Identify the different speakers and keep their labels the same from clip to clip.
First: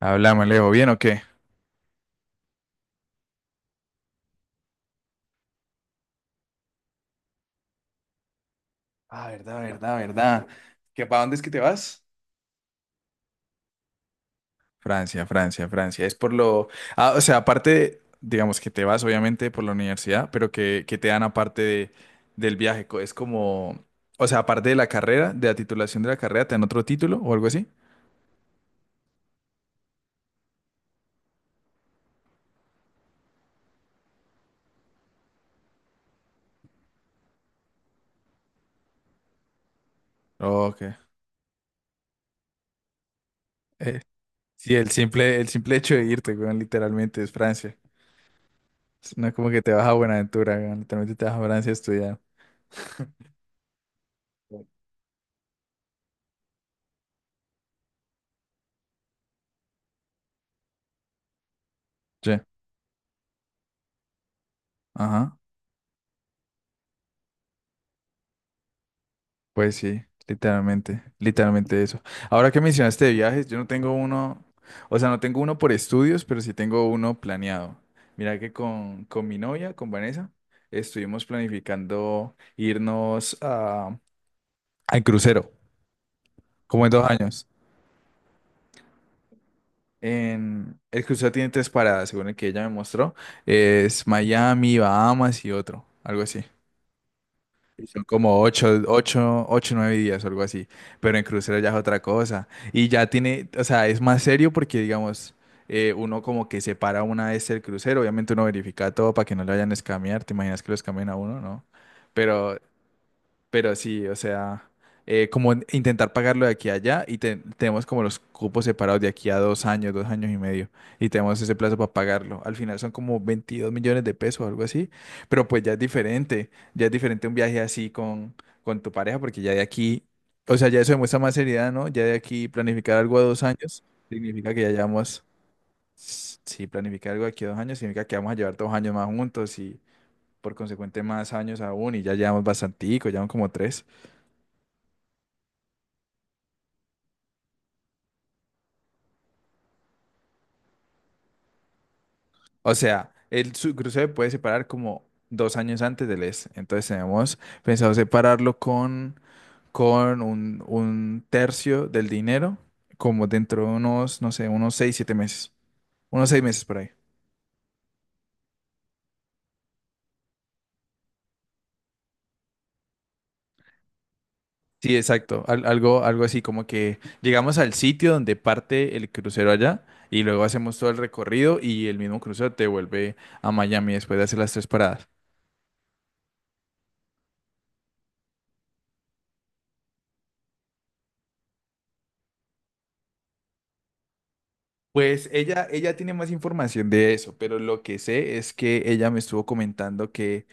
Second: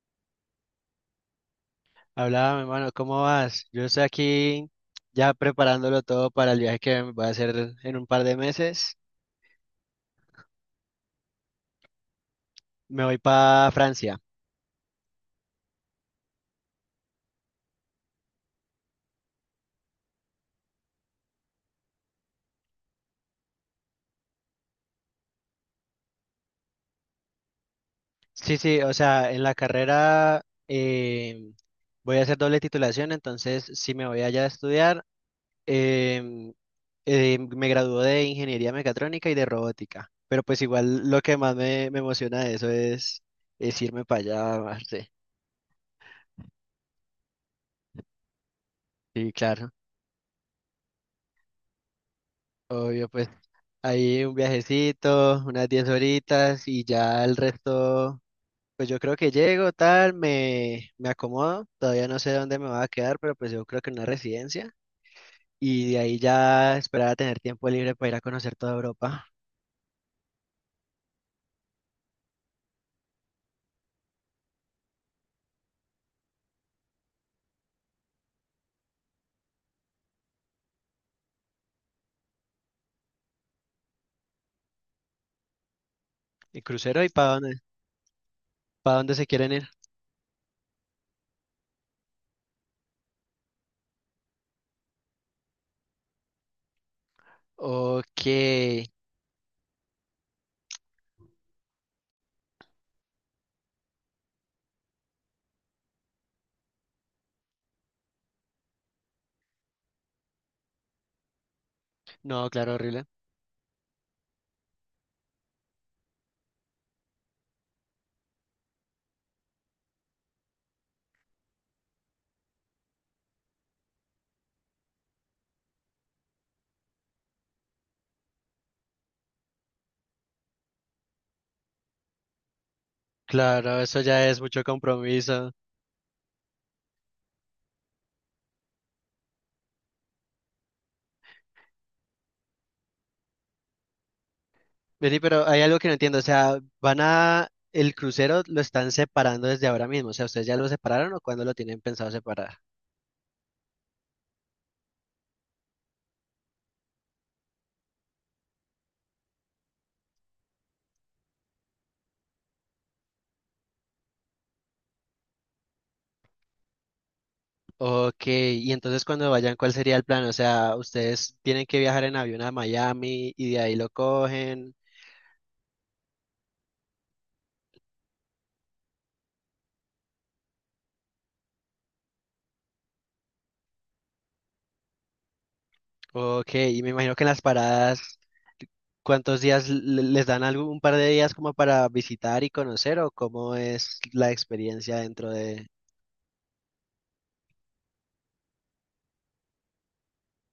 Speaker 1: Hablamos, Leo, ¿bien o qué?
Speaker 2: Hablaba, mi hermano, ¿cómo vas? Yo estoy aquí ya preparándolo todo para el viaje que voy a hacer en un par de meses.
Speaker 1: Ah, verdad, verdad, verdad. ¿Que para dónde es que te vas?
Speaker 2: Me voy para Francia.
Speaker 1: Francia, Francia, Francia. Es por lo. Ah, o sea, aparte, digamos que te vas obviamente por la universidad, pero que te dan aparte del viaje. Es como. O sea, aparte de la carrera, de la titulación de la carrera, ¿te dan otro título o algo así?
Speaker 2: Sí, sí, o sea, en la carrera eh, voy a hacer doble titulación, entonces sí me voy allá a estudiar. em, Me gradué de ingeniería mecatrónica y de robótica, pero pues
Speaker 1: Ok.
Speaker 2: igual lo que más me emociona de eso es
Speaker 1: Eh,
Speaker 2: irme para allá,
Speaker 1: sí, el
Speaker 2: parce.
Speaker 1: simple, el simple hecho de irte, weón, literalmente es Francia. No
Speaker 2: Sí,
Speaker 1: es como que te
Speaker 2: claro,
Speaker 1: vas a Buenaventura, weón, literalmente te vas a Francia a estudiar.
Speaker 2: obvio, pues ahí un viajecito, unas 10 horitas y ya el resto, pues yo creo que llego, tal, me acomodo, todavía no sé
Speaker 1: Sí.
Speaker 2: dónde me voy a quedar, pero pues yo creo que en una residencia
Speaker 1: Ajá.
Speaker 2: y de ahí ya esperar a tener tiempo libre para ir a conocer toda Europa.
Speaker 1: Pues sí, literalmente, literalmente eso. Ahora que mencionaste de viajes, yo no tengo uno, o sea, no tengo uno por estudios, pero sí tengo uno planeado. Mira que con mi novia, con Vanessa, estuvimos planificando irnos al crucero,
Speaker 2: ¿Y
Speaker 1: como en
Speaker 2: crucero y
Speaker 1: dos años.
Speaker 2: para dónde se quieren ir?
Speaker 1: El crucero tiene tres paradas, según el que ella me mostró. Es Miami, Bahamas y otro, algo así. Y son
Speaker 2: Ok.
Speaker 1: como ocho, nueve días o algo así. Pero en crucero ya es otra cosa. Y ya tiene, o sea, es más serio porque, digamos, uno como que separa una vez el crucero. Obviamente uno verifica todo para que no lo vayan a escamear. ¿Te imaginas que lo escamen a uno? No.
Speaker 2: No,
Speaker 1: Pero
Speaker 2: claro, horrible.
Speaker 1: pero sí, o sea, como intentar pagarlo de aquí a allá y tenemos como los cupos separados de aquí a dos años y medio y tenemos ese plazo para pagarlo. Al final son como 22 millones de pesos o algo así, pero pues ya es diferente un viaje así con tu pareja porque ya de aquí, o sea, ya eso demuestra más seriedad, ¿no? Ya de aquí planificar algo a dos
Speaker 2: Claro,
Speaker 1: años
Speaker 2: eso ya es
Speaker 1: significa que
Speaker 2: mucho
Speaker 1: ya llevamos,
Speaker 2: compromiso.
Speaker 1: sí, planificar algo de aquí a dos años significa que vamos a llevar dos años más juntos y por consecuente más años aún y ya llevamos bastantico, llevamos como tres.
Speaker 2: Vení, pero hay algo que no entiendo. O sea, van a… El crucero lo están separando desde ahora mismo. O sea, ¿ustedes ya lo separaron o cuándo lo tienen pensado separar?
Speaker 1: O sea, el crucero se puede separar como dos años antes del ES. Entonces tenemos pensado separarlo con un tercio del dinero, como dentro de unos, no sé, unos seis, siete meses. Unos seis meses por ahí.
Speaker 2: Ok. Y entonces cuando vayan, ¿cuál sería el plan? O sea, ¿ustedes tienen que viajar en avión a Miami y de ahí lo cogen?
Speaker 1: Sí, exacto. Algo así, como que llegamos al sitio donde parte el crucero allá y luego hacemos todo el recorrido y el mismo crucero te vuelve a Miami después de hacer las tres paradas.
Speaker 2: Ok. Y me imagino que en las paradas, ¿cuántos días les dan algún un par de días como para visitar y conocer o cómo es la experiencia
Speaker 1: Pues
Speaker 2: dentro de…
Speaker 1: ella tiene más información de eso, pero lo que sé es que ella me estuvo comentando que,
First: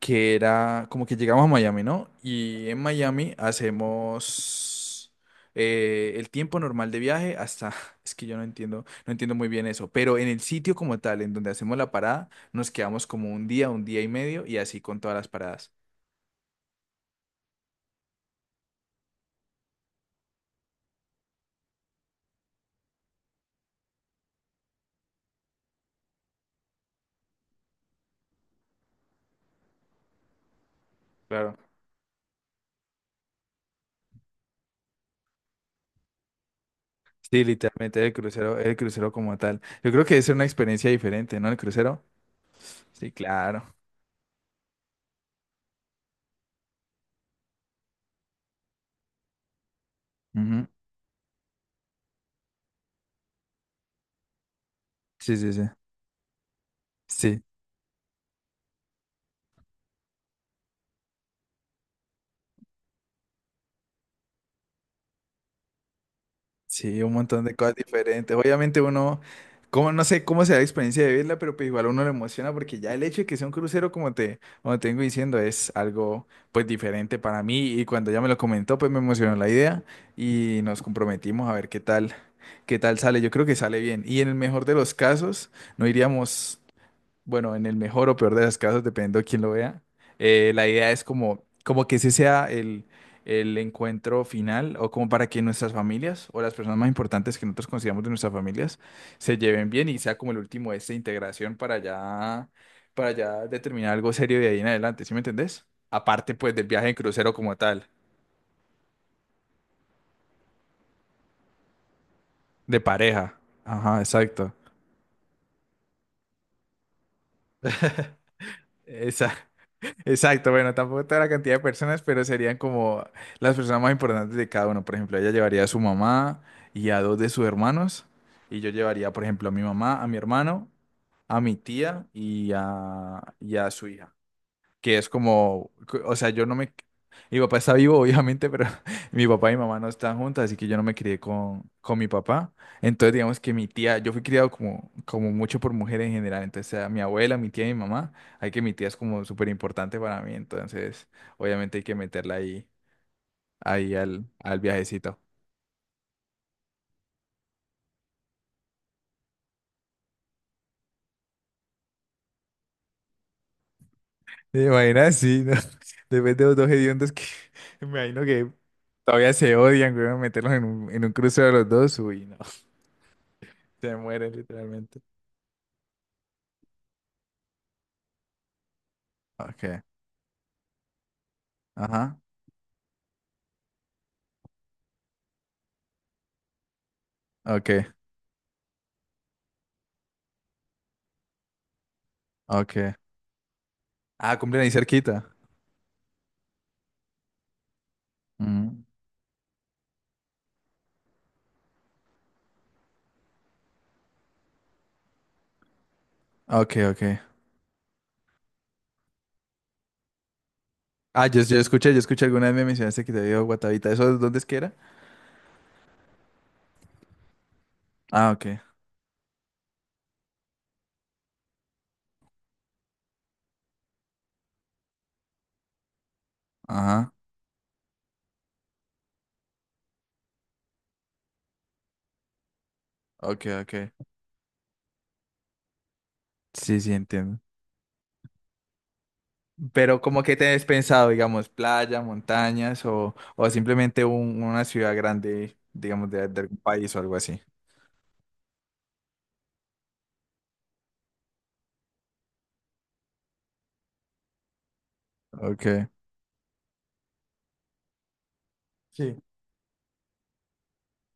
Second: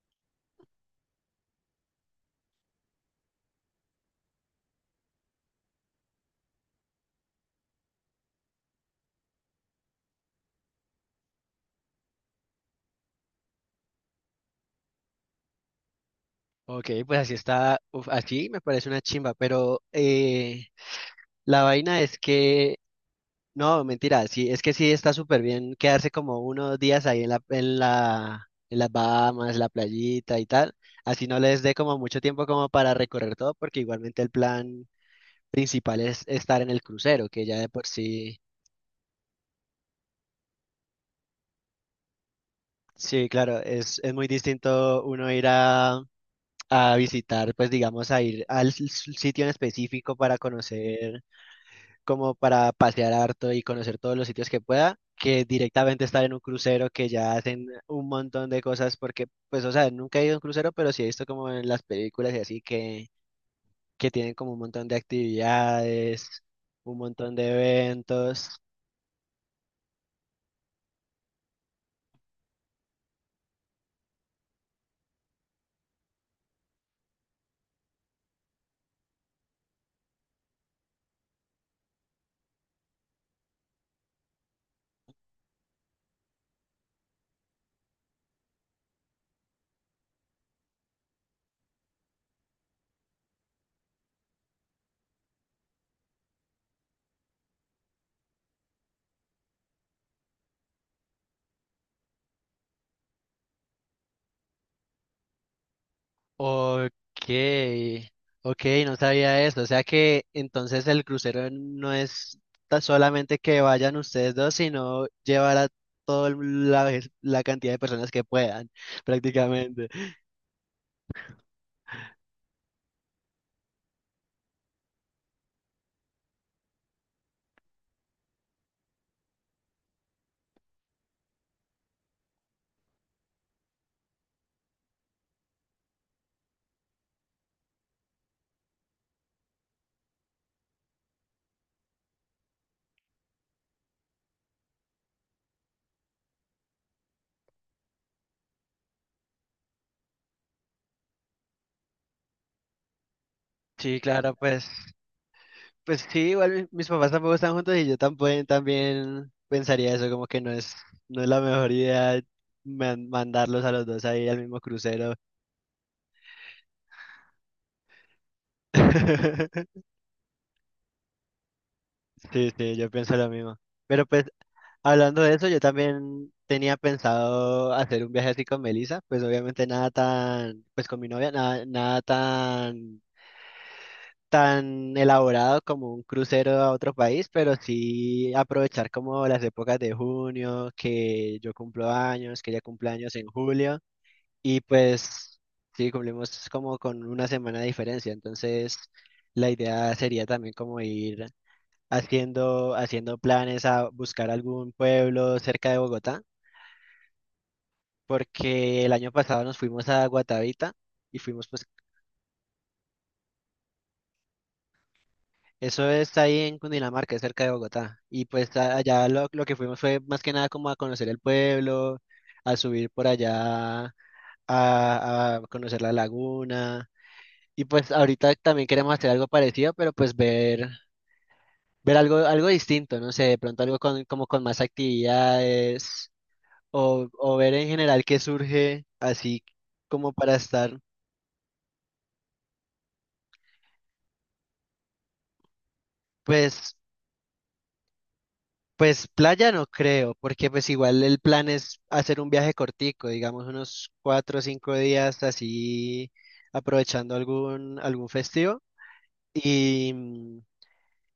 Speaker 1: que era como que llegamos a Miami, ¿no? Y en Miami hacemos el tiempo normal de viaje hasta, es que yo no entiendo, muy bien eso, pero en el sitio como tal, en donde hacemos la parada, nos quedamos como un día y medio y así con todas las paradas.
Speaker 2: Ok, pues así está, uf, así me parece una chimba, pero la vaina es que, no, mentira, sí, es que sí está súper bien quedarse como unos días ahí en las Bahamas, la playita y tal, así no
Speaker 1: Claro.
Speaker 2: les dé como mucho tiempo como para recorrer todo, porque igualmente el plan principal es estar en el crucero,
Speaker 1: Sí,
Speaker 2: que ya de por
Speaker 1: literalmente
Speaker 2: sí,
Speaker 1: el crucero como tal. Yo creo que es una experiencia diferente, ¿no? El crucero. Sí,
Speaker 2: sí, claro,
Speaker 1: claro.
Speaker 2: es muy distinto uno ir a… A visitar, pues digamos, a ir al sitio en específico para
Speaker 1: Ujú.
Speaker 2: conocer, como para pasear harto y conocer todos los sitios que pueda,
Speaker 1: Sí,
Speaker 2: que
Speaker 1: sí, sí.
Speaker 2: directamente estar en un crucero que ya
Speaker 1: Sí,
Speaker 2: hacen un montón de cosas porque, pues, o sea, nunca he ido a un crucero, pero sí he visto como en las películas y así que tienen como un montón de actividades, un
Speaker 1: sí, un
Speaker 2: montón
Speaker 1: montón
Speaker 2: de
Speaker 1: de cosas diferentes.
Speaker 2: eventos.
Speaker 1: Obviamente uno, como no sé cómo será la experiencia de verla, pero pues igual uno le emociona porque ya el hecho de que sea un crucero, como te vengo diciendo, es algo pues diferente para mí y cuando ella me lo comentó, pues me emocionó la idea y nos comprometimos a ver qué tal, sale. Yo creo que sale bien y en el mejor de los casos no iríamos bueno, en el mejor o peor de los casos, dependiendo de quién lo vea, la idea es como que ese sea el encuentro final o como para que nuestras familias o las personas más importantes que nosotros consideramos de nuestras familias se lleven bien y sea como el último de esta integración para ya, determinar algo serio de ahí en adelante, ¿sí me entendés? Aparte pues del viaje
Speaker 2: Ok,
Speaker 1: en crucero como tal,
Speaker 2: ok, no sabía eso. O sea que entonces el crucero no es
Speaker 1: de pareja.
Speaker 2: solamente que vayan
Speaker 1: Ajá,
Speaker 2: ustedes
Speaker 1: exacto.
Speaker 2: dos, sino llevar a la cantidad de personas que puedan
Speaker 1: Esa.
Speaker 2: prácticamente.
Speaker 1: Exacto, bueno, tampoco toda la cantidad de personas, pero serían como las personas más importantes de cada uno. Por ejemplo, ella llevaría a su mamá y a dos de sus hermanos, y yo llevaría, por ejemplo, a mi mamá, a mi hermano, a mi tía y y a su hija que es como, o sea, yo no me. Mi papá está vivo, obviamente, pero mi papá y mi mamá no están juntas, así que yo no me crié con mi papá. Entonces, digamos que mi tía, yo fui criado como mucho por mujeres en general. Entonces, a mi abuela, mi tía y mi mamá, hay que mi tía es como súper importante para mí. Entonces, obviamente hay que meterla ahí
Speaker 2: Sí,
Speaker 1: al,
Speaker 2: claro,
Speaker 1: al
Speaker 2: pues,
Speaker 1: viajecito.
Speaker 2: pues sí, igual mis papás tampoco están juntos y yo también, también pensaría eso, como que no es la mejor idea mandarlos a los dos ahí al mismo
Speaker 1: ¿Te
Speaker 2: crucero.
Speaker 1: imaginas? Sí, ¿no? Después de los dos hediondos que me imagino que todavía se odian, güey, meterlos en un crucero de los dos, uy, no,
Speaker 2: Sí, sí, yo pienso lo mismo.
Speaker 1: se
Speaker 2: Pero pues,
Speaker 1: mueren literalmente.
Speaker 2: hablando de eso, yo también tenía pensado hacer un viaje así con Melissa, pues obviamente
Speaker 1: Ok.
Speaker 2: nada tan, pues con mi novia, nada
Speaker 1: Ajá.
Speaker 2: tan tan elaborado como un crucero a otro país, pero
Speaker 1: Ok,
Speaker 2: sí aprovechar como las épocas de junio, que yo cumplo años, que ella cumple
Speaker 1: ok.
Speaker 2: años en julio,
Speaker 1: Ah,
Speaker 2: y
Speaker 1: cumplen ahí cerquita.
Speaker 2: pues sí, cumplimos como con una semana de diferencia, entonces
Speaker 1: Mm.
Speaker 2: la idea sería también como ir haciendo planes a buscar algún pueblo cerca de Bogotá,
Speaker 1: Ok, ok.
Speaker 2: porque el año pasado nos fuimos a Guatavita y
Speaker 1: Ah, yo,
Speaker 2: fuimos
Speaker 1: yo
Speaker 2: pues…
Speaker 1: escuché, yo escuché alguna vez me mencionaste que te había ido a Guatavita. ¿Eso dónde es que era?
Speaker 2: Eso está ahí en Cundinamarca, cerca de Bogotá. Y
Speaker 1: Ah, ok.
Speaker 2: pues allá lo que fuimos fue más que nada como a conocer el pueblo, a subir por allá, a conocer la laguna.
Speaker 1: Ajá.
Speaker 2: Y pues ahorita también queremos hacer algo parecido, pero pues ver algo, algo distinto, no sé, de
Speaker 1: Ok,
Speaker 2: pronto
Speaker 1: ok.
Speaker 2: algo con, como con más actividades
Speaker 1: Sí, sí,
Speaker 2: o
Speaker 1: entiendo.
Speaker 2: ver en general qué surge así
Speaker 1: Pero
Speaker 2: como
Speaker 1: como
Speaker 2: para
Speaker 1: que tenés
Speaker 2: estar.
Speaker 1: pensado, digamos, playa, montañas o simplemente una ciudad grande, digamos, de algún
Speaker 2: Pues
Speaker 1: país o algo así.
Speaker 2: Pues playa no creo, porque pues igual el plan es hacer un viaje cortico, digamos unos 4 o 5 días
Speaker 1: Ok.
Speaker 2: así aprovechando algún festivo.
Speaker 1: Sí.
Speaker 2: Y,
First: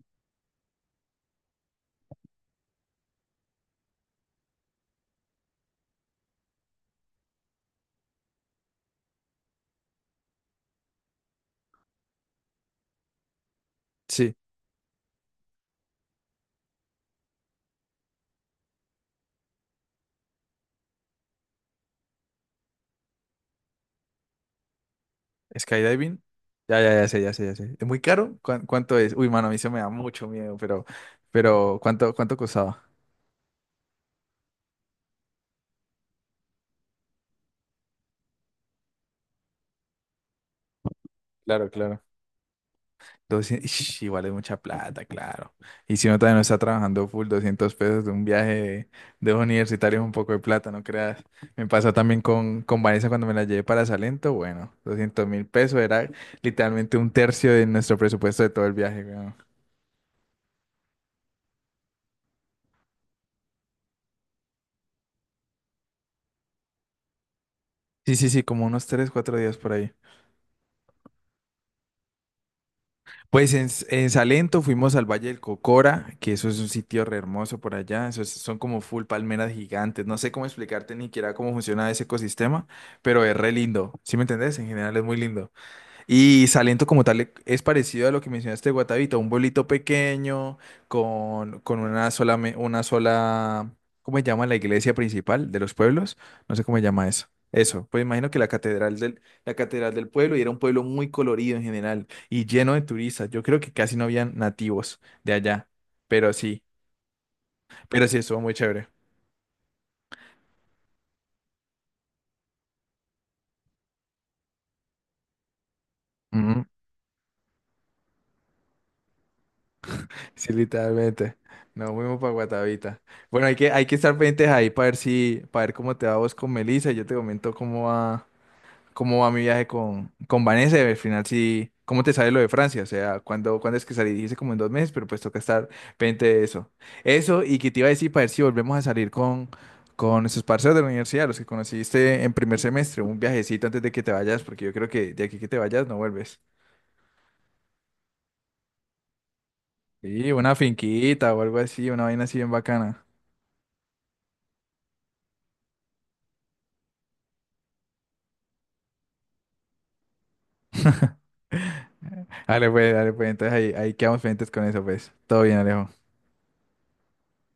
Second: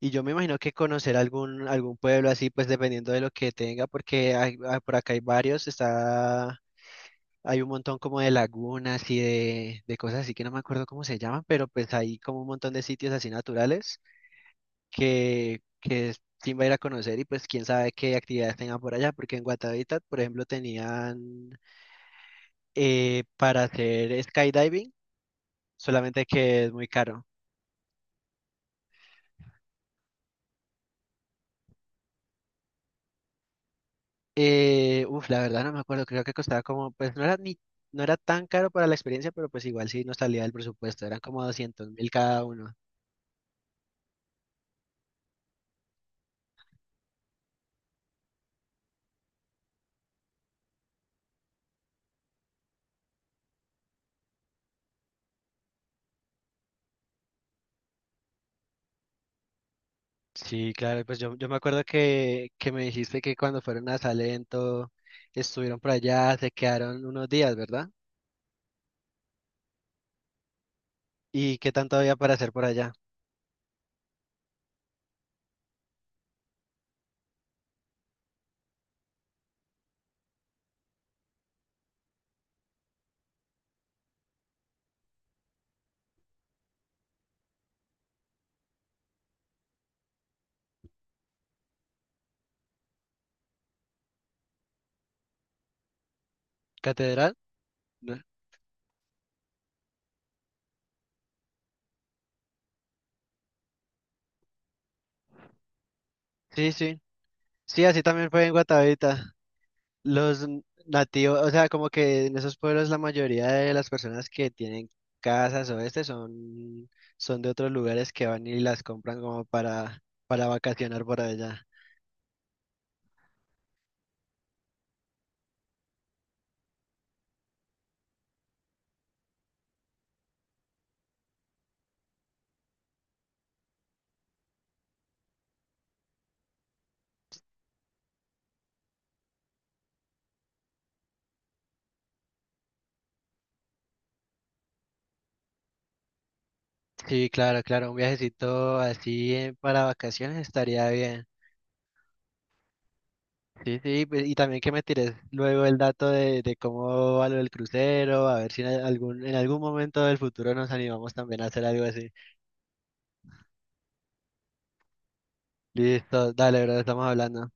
Speaker 2: y yo me imagino que conocer algún pueblo así, pues dependiendo de lo que tenga, porque por acá hay varios, está, hay un montón como de lagunas y de cosas así que no me acuerdo cómo se llaman, pero pues hay como un montón de sitios así naturales
Speaker 1: Sí.
Speaker 2: que sí va a ir a conocer y pues quién sabe qué actividades tengan por allá, porque en Guatavita, por ejemplo, tenían para hacer skydiving,
Speaker 1: Skydiving.
Speaker 2: solamente que es
Speaker 1: Ya,
Speaker 2: muy
Speaker 1: ya, ya sé,
Speaker 2: caro.
Speaker 1: ya sé, ya sé. ¿Es muy caro? ¿Cuánto es? Uy, mano, a mí se me da mucho miedo, pero ¿cuánto costaba?
Speaker 2: Uf, la verdad no me acuerdo, creo que costaba como, pues no era tan caro para la experiencia, pero pues igual sí nos salía del presupuesto, eran como
Speaker 1: Claro,
Speaker 2: doscientos
Speaker 1: claro.
Speaker 2: mil cada uno.
Speaker 1: 200, ish, igual es mucha plata, claro. Y si uno todavía no está trabajando full, 200 pesos de un viaje de los universitarios es un poco de plata, no creas. Me pasó también con Vanessa cuando me la llevé para Salento, bueno, 200 mil pesos era literalmente un tercio de nuestro presupuesto de todo el viaje, weón.
Speaker 2: Sí, claro, pues yo me acuerdo que me dijiste que cuando fueron a Salento estuvieron por allá, se quedaron unos días, ¿verdad?
Speaker 1: Sí, sí, sí, como unos 3, 4 días por ahí.
Speaker 2: ¿Y qué tanto había para hacer por allá?
Speaker 1: Pues en Salento fuimos al Valle del Cocora, que eso es un sitio re hermoso por allá. Son como full palmeras gigantes. No sé cómo explicarte ni siquiera cómo funciona ese ecosistema, pero es re lindo. ¿Sí me entendés? En general es muy lindo. Y Salento como tal es parecido a lo que mencionaste de Guatavita, un pueblito pequeño con una sola, ¿cómo se llama la iglesia principal de los pueblos? No sé cómo se llama eso.
Speaker 2: ¿Catedral?
Speaker 1: Eso, pues
Speaker 2: ¿No?
Speaker 1: imagino que la catedral del pueblo y era un pueblo muy colorido en general y lleno de turistas. Yo creo que casi no habían nativos de allá, pero sí,
Speaker 2: Sí, sí. Sí, así
Speaker 1: pero sí
Speaker 2: también
Speaker 1: estuvo
Speaker 2: fue en
Speaker 1: muy chévere.
Speaker 2: Guatavita. Los nativos, o sea, como que en esos pueblos la mayoría de las personas que tienen casas o este son de otros lugares que van y las compran como para
Speaker 1: Sí,
Speaker 2: vacacionar por
Speaker 1: literalmente.
Speaker 2: allá.
Speaker 1: Nos fuimos para Guatavita. Bueno, hay que estar pendientes ahí para ver si, para ver cómo te va vos con Melissa. Y yo te comento cómo va mi viaje con Vanessa. Y al final sí, cómo te sale lo de Francia. O sea, cuándo es que salí. Dice como en 2 meses, pero pues toca estar pendiente de eso. Eso, y que te iba a decir para ver si volvemos a salir con esos parceros de la universidad, los que conociste en primer semestre, un viajecito antes de que te vayas, porque yo creo que de aquí que te vayas no vuelves.
Speaker 2: Sí, claro, claro, un viajecito así para
Speaker 1: Sí,
Speaker 2: vacaciones
Speaker 1: una
Speaker 2: estaría bien.
Speaker 1: finquita o algo así, una vaina así bien bacana.
Speaker 2: Sí, sí, pues, y también que me tires luego el dato de cómo va lo del crucero, a ver si en algún, en algún momento del futuro nos animamos también a hacer algo así.
Speaker 1: Dale, pues, dale, pues. Entonces ahí quedamos pendientes con eso, pues. Todo bien, Alejo.
Speaker 2: Listo, dale, bro, estamos hablando.